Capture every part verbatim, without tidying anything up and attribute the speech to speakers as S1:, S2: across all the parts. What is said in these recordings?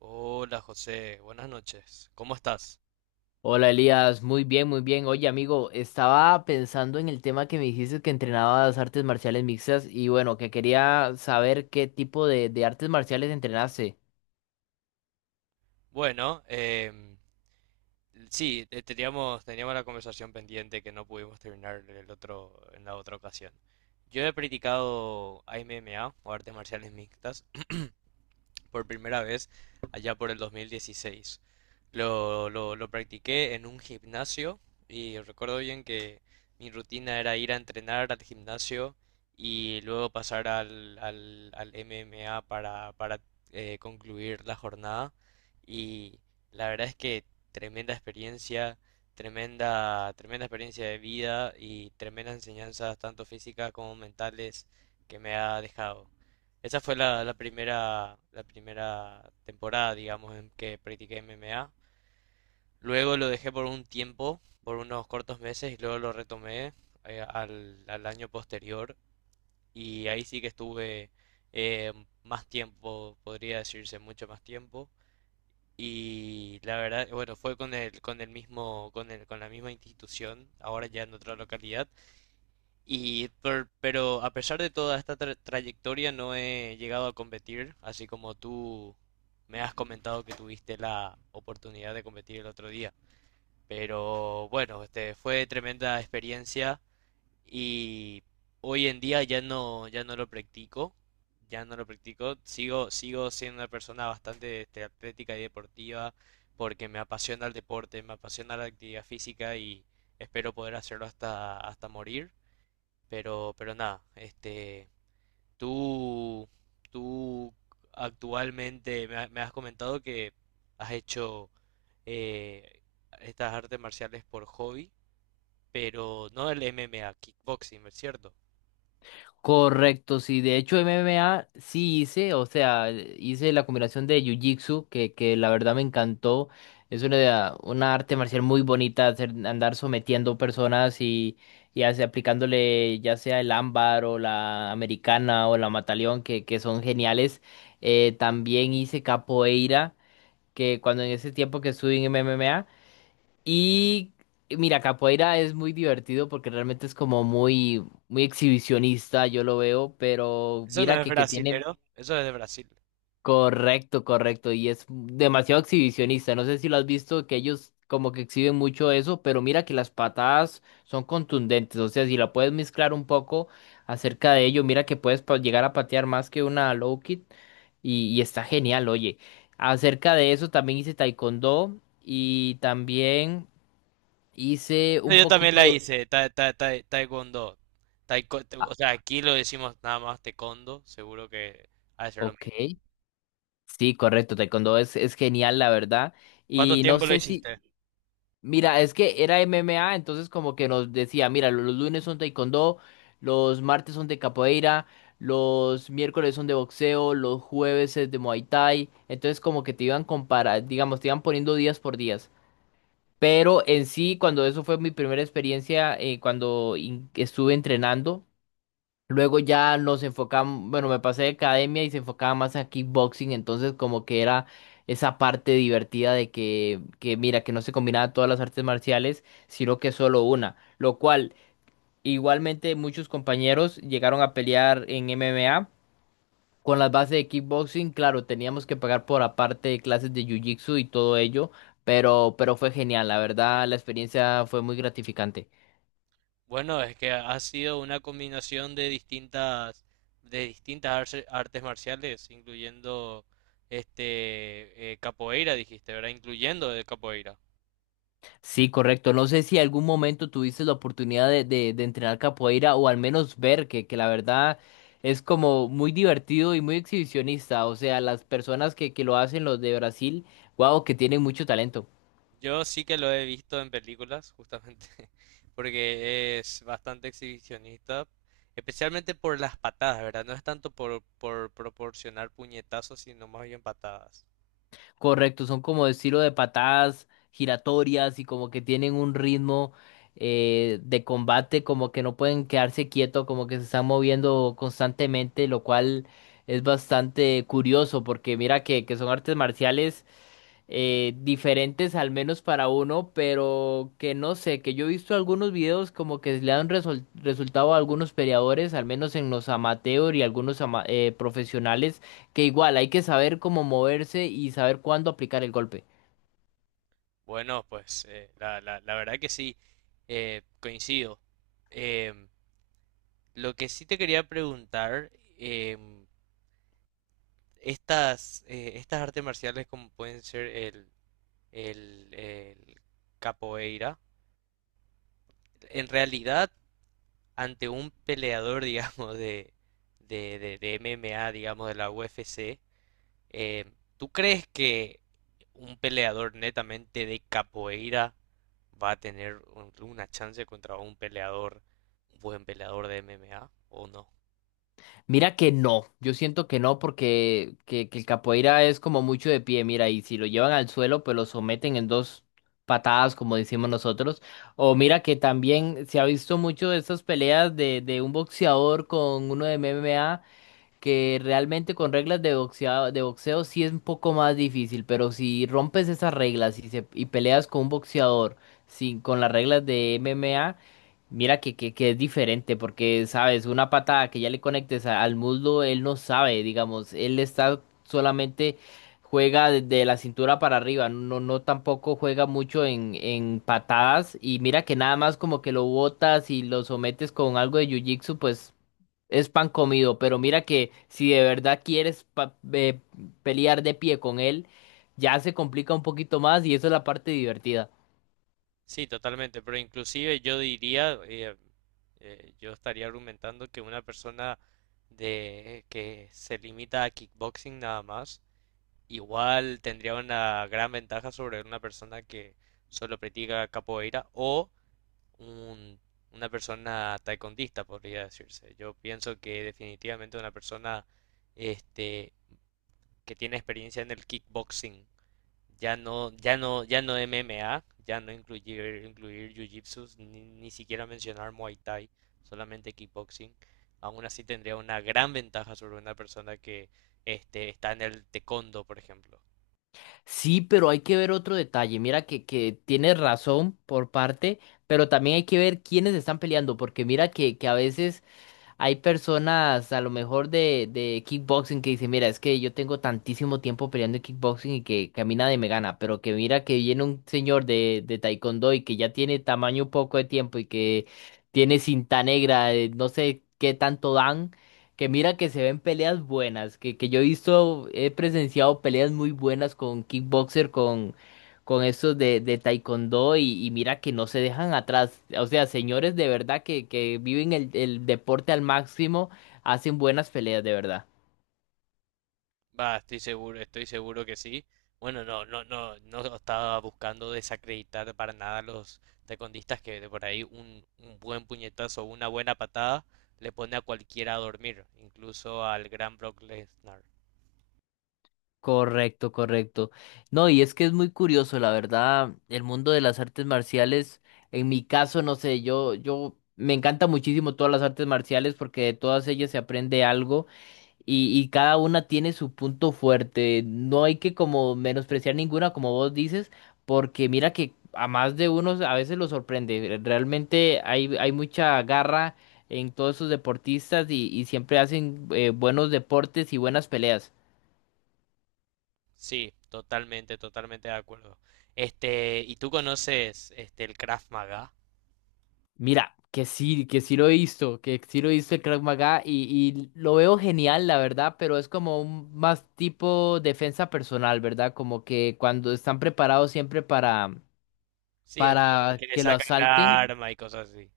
S1: Hola José, buenas noches. ¿Cómo estás?
S2: Hola Elías, muy bien, muy bien. Oye amigo, estaba pensando en el tema que me dijiste que entrenabas artes marciales mixtas y bueno, que quería saber qué tipo de, de artes marciales entrenaste.
S1: Bueno, em, sí, eh, teníamos, teníamos la conversación pendiente que no pudimos terminar en el otro, en la otra ocasión. Yo he practicado M M A o artes marciales mixtas por primera vez allá por el dos mil dieciséis. Lo, lo, lo practiqué en un gimnasio y recuerdo bien que mi rutina era ir a entrenar al gimnasio y luego pasar al, al, al M M A para, para eh, concluir la jornada. Y la verdad es que tremenda experiencia, tremenda, tremenda experiencia de vida y tremendas enseñanzas, tanto físicas como mentales, que me ha dejado. Esa fue la, la primera, la primera temporada, digamos, en que practiqué M M A. Luego lo dejé por un tiempo, por unos cortos meses, y luego lo retomé eh, al, al año posterior. Y ahí sí que estuve eh, más tiempo, podría decirse mucho más tiempo. Y la verdad, bueno, fue con el, con el mismo, con el, con la misma institución, ahora ya en otra localidad. Y per- pero a pesar de toda esta tra- trayectoria no he llegado a competir, así como tú me has comentado que tuviste la oportunidad de competir el otro día. Pero bueno, este fue tremenda experiencia y hoy en día ya no ya no lo practico, ya no lo practico. Sigo sigo siendo una persona bastante este, atlética y deportiva porque me apasiona el deporte, me apasiona la actividad física y espero poder hacerlo hasta hasta morir. Pero, pero nada, este, tú, tú actualmente me, ha- me has comentado que has hecho eh, estas artes marciales por hobby, pero no el M M A, kickboxing, ¿es cierto?
S2: Correcto, sí. De hecho, M M A sí hice, o sea, hice la combinación de Jiu-Jitsu, que, que la verdad me encantó. Es una, una arte marcial muy bonita, hacer- andar sometiendo personas y, y hace- aplicándole ya sea el ámbar o la americana o la mataleón, que, que son geniales. Eh, también hice capoeira, que cuando en ese tiempo que estuve en M M A. Y mira, capoeira es muy divertido porque realmente es como muy, muy exhibicionista, yo lo veo, pero
S1: Eso no
S2: mira
S1: es
S2: que, que tiene
S1: brasilero, eso es de Brasil.
S2: correcto, correcto, y es demasiado exhibicionista. No sé si lo has visto, que ellos como que exhiben mucho eso, pero mira que las patadas son contundentes. O sea, si la puedes mezclar un poco acerca de ello, mira que puedes pa- llegar a patear más que una low kick y, y está genial, oye. Acerca de eso también hice taekwondo y también. Hice
S1: Eso
S2: un
S1: yo también
S2: poquito
S1: la
S2: de...
S1: hice, ta- ta- ta- taekwondo. Taiko-
S2: Ah,
S1: o sea, aquí lo decimos nada más taekwondo, seguro que ha de ser lo
S2: ok,
S1: mismo.
S2: sí, correcto, taekwondo es, es genial, la verdad.
S1: ¿Cuánto
S2: Y no
S1: tiempo lo
S2: sé si...
S1: hiciste?
S2: Mira, es que era M M A, entonces como que nos decía, mira, lo- los lunes son taekwondo, los martes son de capoeira, los miércoles son de boxeo, los jueves es de Muay Thai. Entonces como que te iban comparar, digamos, te iban poniendo días por días. Pero en sí, cuando eso fue mi primera experiencia, eh, cuando in- estuve entrenando. Luego ya nos enfocamos, bueno, me pasé de academia y se enfocaba más a kickboxing, entonces como que era esa parte divertida de que, que mira, que no se combinaban todas las artes marciales, sino que solo una, lo cual igualmente muchos compañeros llegaron a pelear en M M A con las bases de kickboxing, claro, teníamos que pagar por aparte de clases de jiu-jitsu y todo ello, pero, pero fue genial, la verdad, la experiencia fue muy gratificante.
S1: Bueno, es que ha sido una combinación de distintas, de distintas arce- artes marciales, incluyendo este eh, capoeira, dijiste, ¿verdad? Incluyendo de capoeira.
S2: Sí, correcto. No sé si algún momento tuviste la oportunidad de, de, de entrenar capoeira o al menos ver que, que la verdad es como muy divertido y muy exhibicionista. O sea, las personas que, que lo hacen, los de Brasil, wow, que tienen mucho talento.
S1: Yo sí que lo he visto en películas, justamente, porque es bastante exhibicionista, especialmente por las patadas, ¿verdad? No es tanto por, por proporcionar puñetazos, sino más bien patadas.
S2: Correcto, son como de estilo de patadas giratorias y como que tienen un ritmo eh, de combate, como que no pueden quedarse quietos, como que se están moviendo constantemente, lo cual es bastante curioso porque mira que, que son artes marciales eh, diferentes al menos para uno, pero que no sé, que yo he visto algunos videos como que le han resol- resultado a algunos peleadores, al menos en los amateur y algunos ama- eh, profesionales, que igual hay que saber cómo moverse y saber cuándo aplicar el golpe.
S1: Bueno, pues eh, la, la, la verdad que sí, eh, coincido. Em, Lo que sí te quería preguntar, em, estas, eh, estas artes marciales como pueden ser el, el, el capoeira, en realidad ante un peleador, digamos, de, de, de, de M M A, digamos, de la U F C, em, ¿tú crees que un peleador netamente de capoeira va a tener un- una chance contra un peleador, un buen peleador de M M A o no?
S2: Mira que no, yo siento que no porque que, que el capoeira es como mucho de pie, mira, y si lo llevan al suelo, pues lo someten en dos patadas, como decimos nosotros. O mira que también se ha visto mucho de estas peleas de, de un boxeador con uno de M M A que realmente con reglas de boxeo, de boxeo sí es un poco más difícil, pero si rompes esas reglas y, se, y peleas con un boxeador sin, con las reglas de M M A, mira que, que, que es diferente, porque sabes, una patada que ya le conectes a- al muslo, él no sabe, digamos, él está solamente juega desde la cintura para arriba, no, no tampoco juega mucho en, en patadas y mira que nada más como que lo botas y lo sometes con algo de jiu-jitsu, pues es pan comido, pero mira que si de verdad quieres pa- eh, pelear de pie con él, ya se complica un poquito más y eso es la parte divertida.
S1: Sí, totalmente, pero inclusive yo diría, eh, eh, yo estaría argumentando que una persona de que se limita a kickboxing nada más, igual tendría una gran ventaja sobre una persona que solo practica capoeira o un- una persona taekwondista, podría decirse. Yo pienso que definitivamente una persona este, que tiene experiencia en el kickboxing ya no, ya no, ya no M M A, ya no incluir, incluir Jiu-Jitsu, ni, ni siquiera mencionar Muay Thai, solamente kickboxing. Aún así tendría una gran ventaja sobre una persona que este, está en el taekwondo, por ejemplo.
S2: Sí, pero hay que ver otro detalle. Mira que, que tienes razón por parte, pero también hay que ver quiénes están peleando, porque mira que, que a veces hay personas a lo mejor de, de kickboxing que dicen, mira, es que yo tengo tantísimo tiempo peleando en kickboxing y que camina y me gana, pero que mira que viene un señor de, de taekwondo y que ya tiene tamaño poco de tiempo y que tiene cinta negra, eh, no sé qué tanto dan, que mira que se ven peleas buenas, que, que yo he visto, he presenciado peleas muy buenas con kickboxer, con estos de, de taekwondo y, y mira que no se dejan atrás. O sea, señores de verdad que, que viven el, el deporte al máximo, hacen buenas peleas de verdad.
S1: Va, estoy seguro, estoy seguro que sí. Bueno, no, no, no, no estaba buscando desacreditar para nada a los taekwondistas que de por ahí un, un buen puñetazo o una buena patada le pone a cualquiera a dormir, incluso al gran Brock Lesnar.
S2: Correcto, correcto. No, y es que es muy curioso, la verdad, el mundo de las artes marciales, en mi caso, no sé, yo, yo me encanta muchísimo todas las artes marciales porque de todas ellas se aprende algo. Y, y cada una tiene su punto fuerte. No hay que como menospreciar ninguna, como vos dices, porque mira que a más de unos a veces lo sorprende. Realmente hay, hay mucha garra en todos esos deportistas y, y siempre hacen eh, buenos deportes y buenas peleas.
S1: Sí, totalmente, totalmente de acuerdo. Este, ¿y tú conoces este el Krav Maga?
S2: Mira, que sí, que sí lo he visto, que sí lo he visto el Krav Maga y, y lo veo genial, la verdad, pero es como un más tipo defensa personal, ¿verdad? Como que cuando están preparados siempre para
S1: Sí, el
S2: para
S1: que le
S2: que lo
S1: saca el
S2: asalten.
S1: arma y cosas así.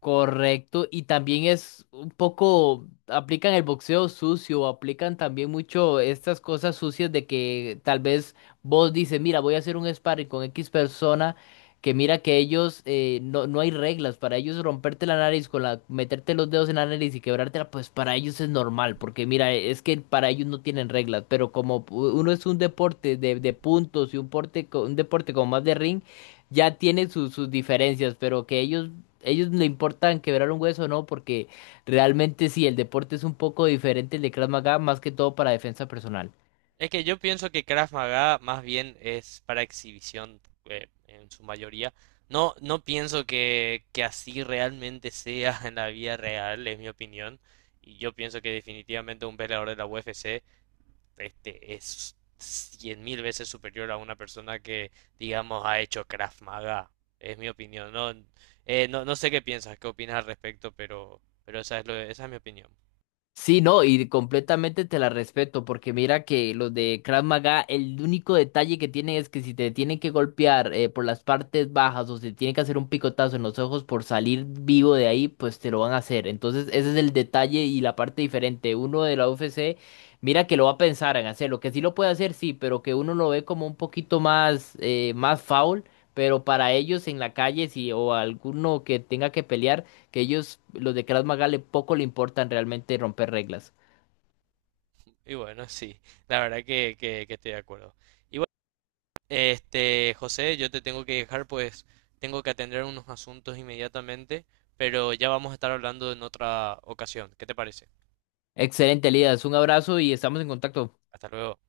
S2: Correcto, y también es un poco, aplican el boxeo sucio, aplican también mucho estas cosas sucias de que tal vez vos dices, mira, voy a hacer un sparring con X persona, que mira que ellos, eh, no, no hay reglas, para ellos romperte la nariz con la, meterte los dedos en la nariz y quebrártela, pues para ellos es normal, porque mira, es que para ellos no tienen reglas, pero como pu- uno es un deporte de, de puntos y un, porte, co- un deporte como más de ring, ya tiene sus sus diferencias, pero que ellos ellos le importan quebrar un hueso o no, porque realmente sí, el deporte es un poco diferente el de Krav Maga, más que todo para defensa personal.
S1: Es que yo pienso que Krav Maga más bien es para exhibición eh, en su mayoría. No, no pienso que, que así realmente sea en la vida real, es mi opinión. Y yo pienso que definitivamente un peleador de la U F C este, es cien mil veces superior a una persona que, digamos, ha hecho Krav Maga. Es mi opinión. No, eh, no, no sé qué piensas, qué opinas al respecto, pero, pero esa es lo, esa es mi opinión.
S2: Sí, no, y completamente te la respeto, porque mira que los de Krav Maga, el único detalle que tienen es que si te tienen que golpear eh, por las partes bajas o si tienen que hacer un picotazo en los ojos por salir vivo de ahí, pues te lo van a hacer. Entonces, ese es el detalle y la parte diferente. Uno de la U F C, mira que lo va a pensar en hacerlo, que sí lo puede hacer, sí, pero que uno lo ve como un poquito más, eh, más foul, pero para ellos en la calle, sí, o alguno que tenga que pelear que ellos, los de Krav Maga, le poco le importan realmente romper reglas.
S1: Y bueno, sí, la verdad que, que, que estoy de acuerdo. Y bueno, este, José, yo te tengo que dejar, pues tengo que atender unos asuntos inmediatamente, pero ya vamos a estar hablando en otra ocasión. ¿Qué te parece?
S2: Excelente, Lidas. Un abrazo y estamos en contacto.
S1: Hasta luego.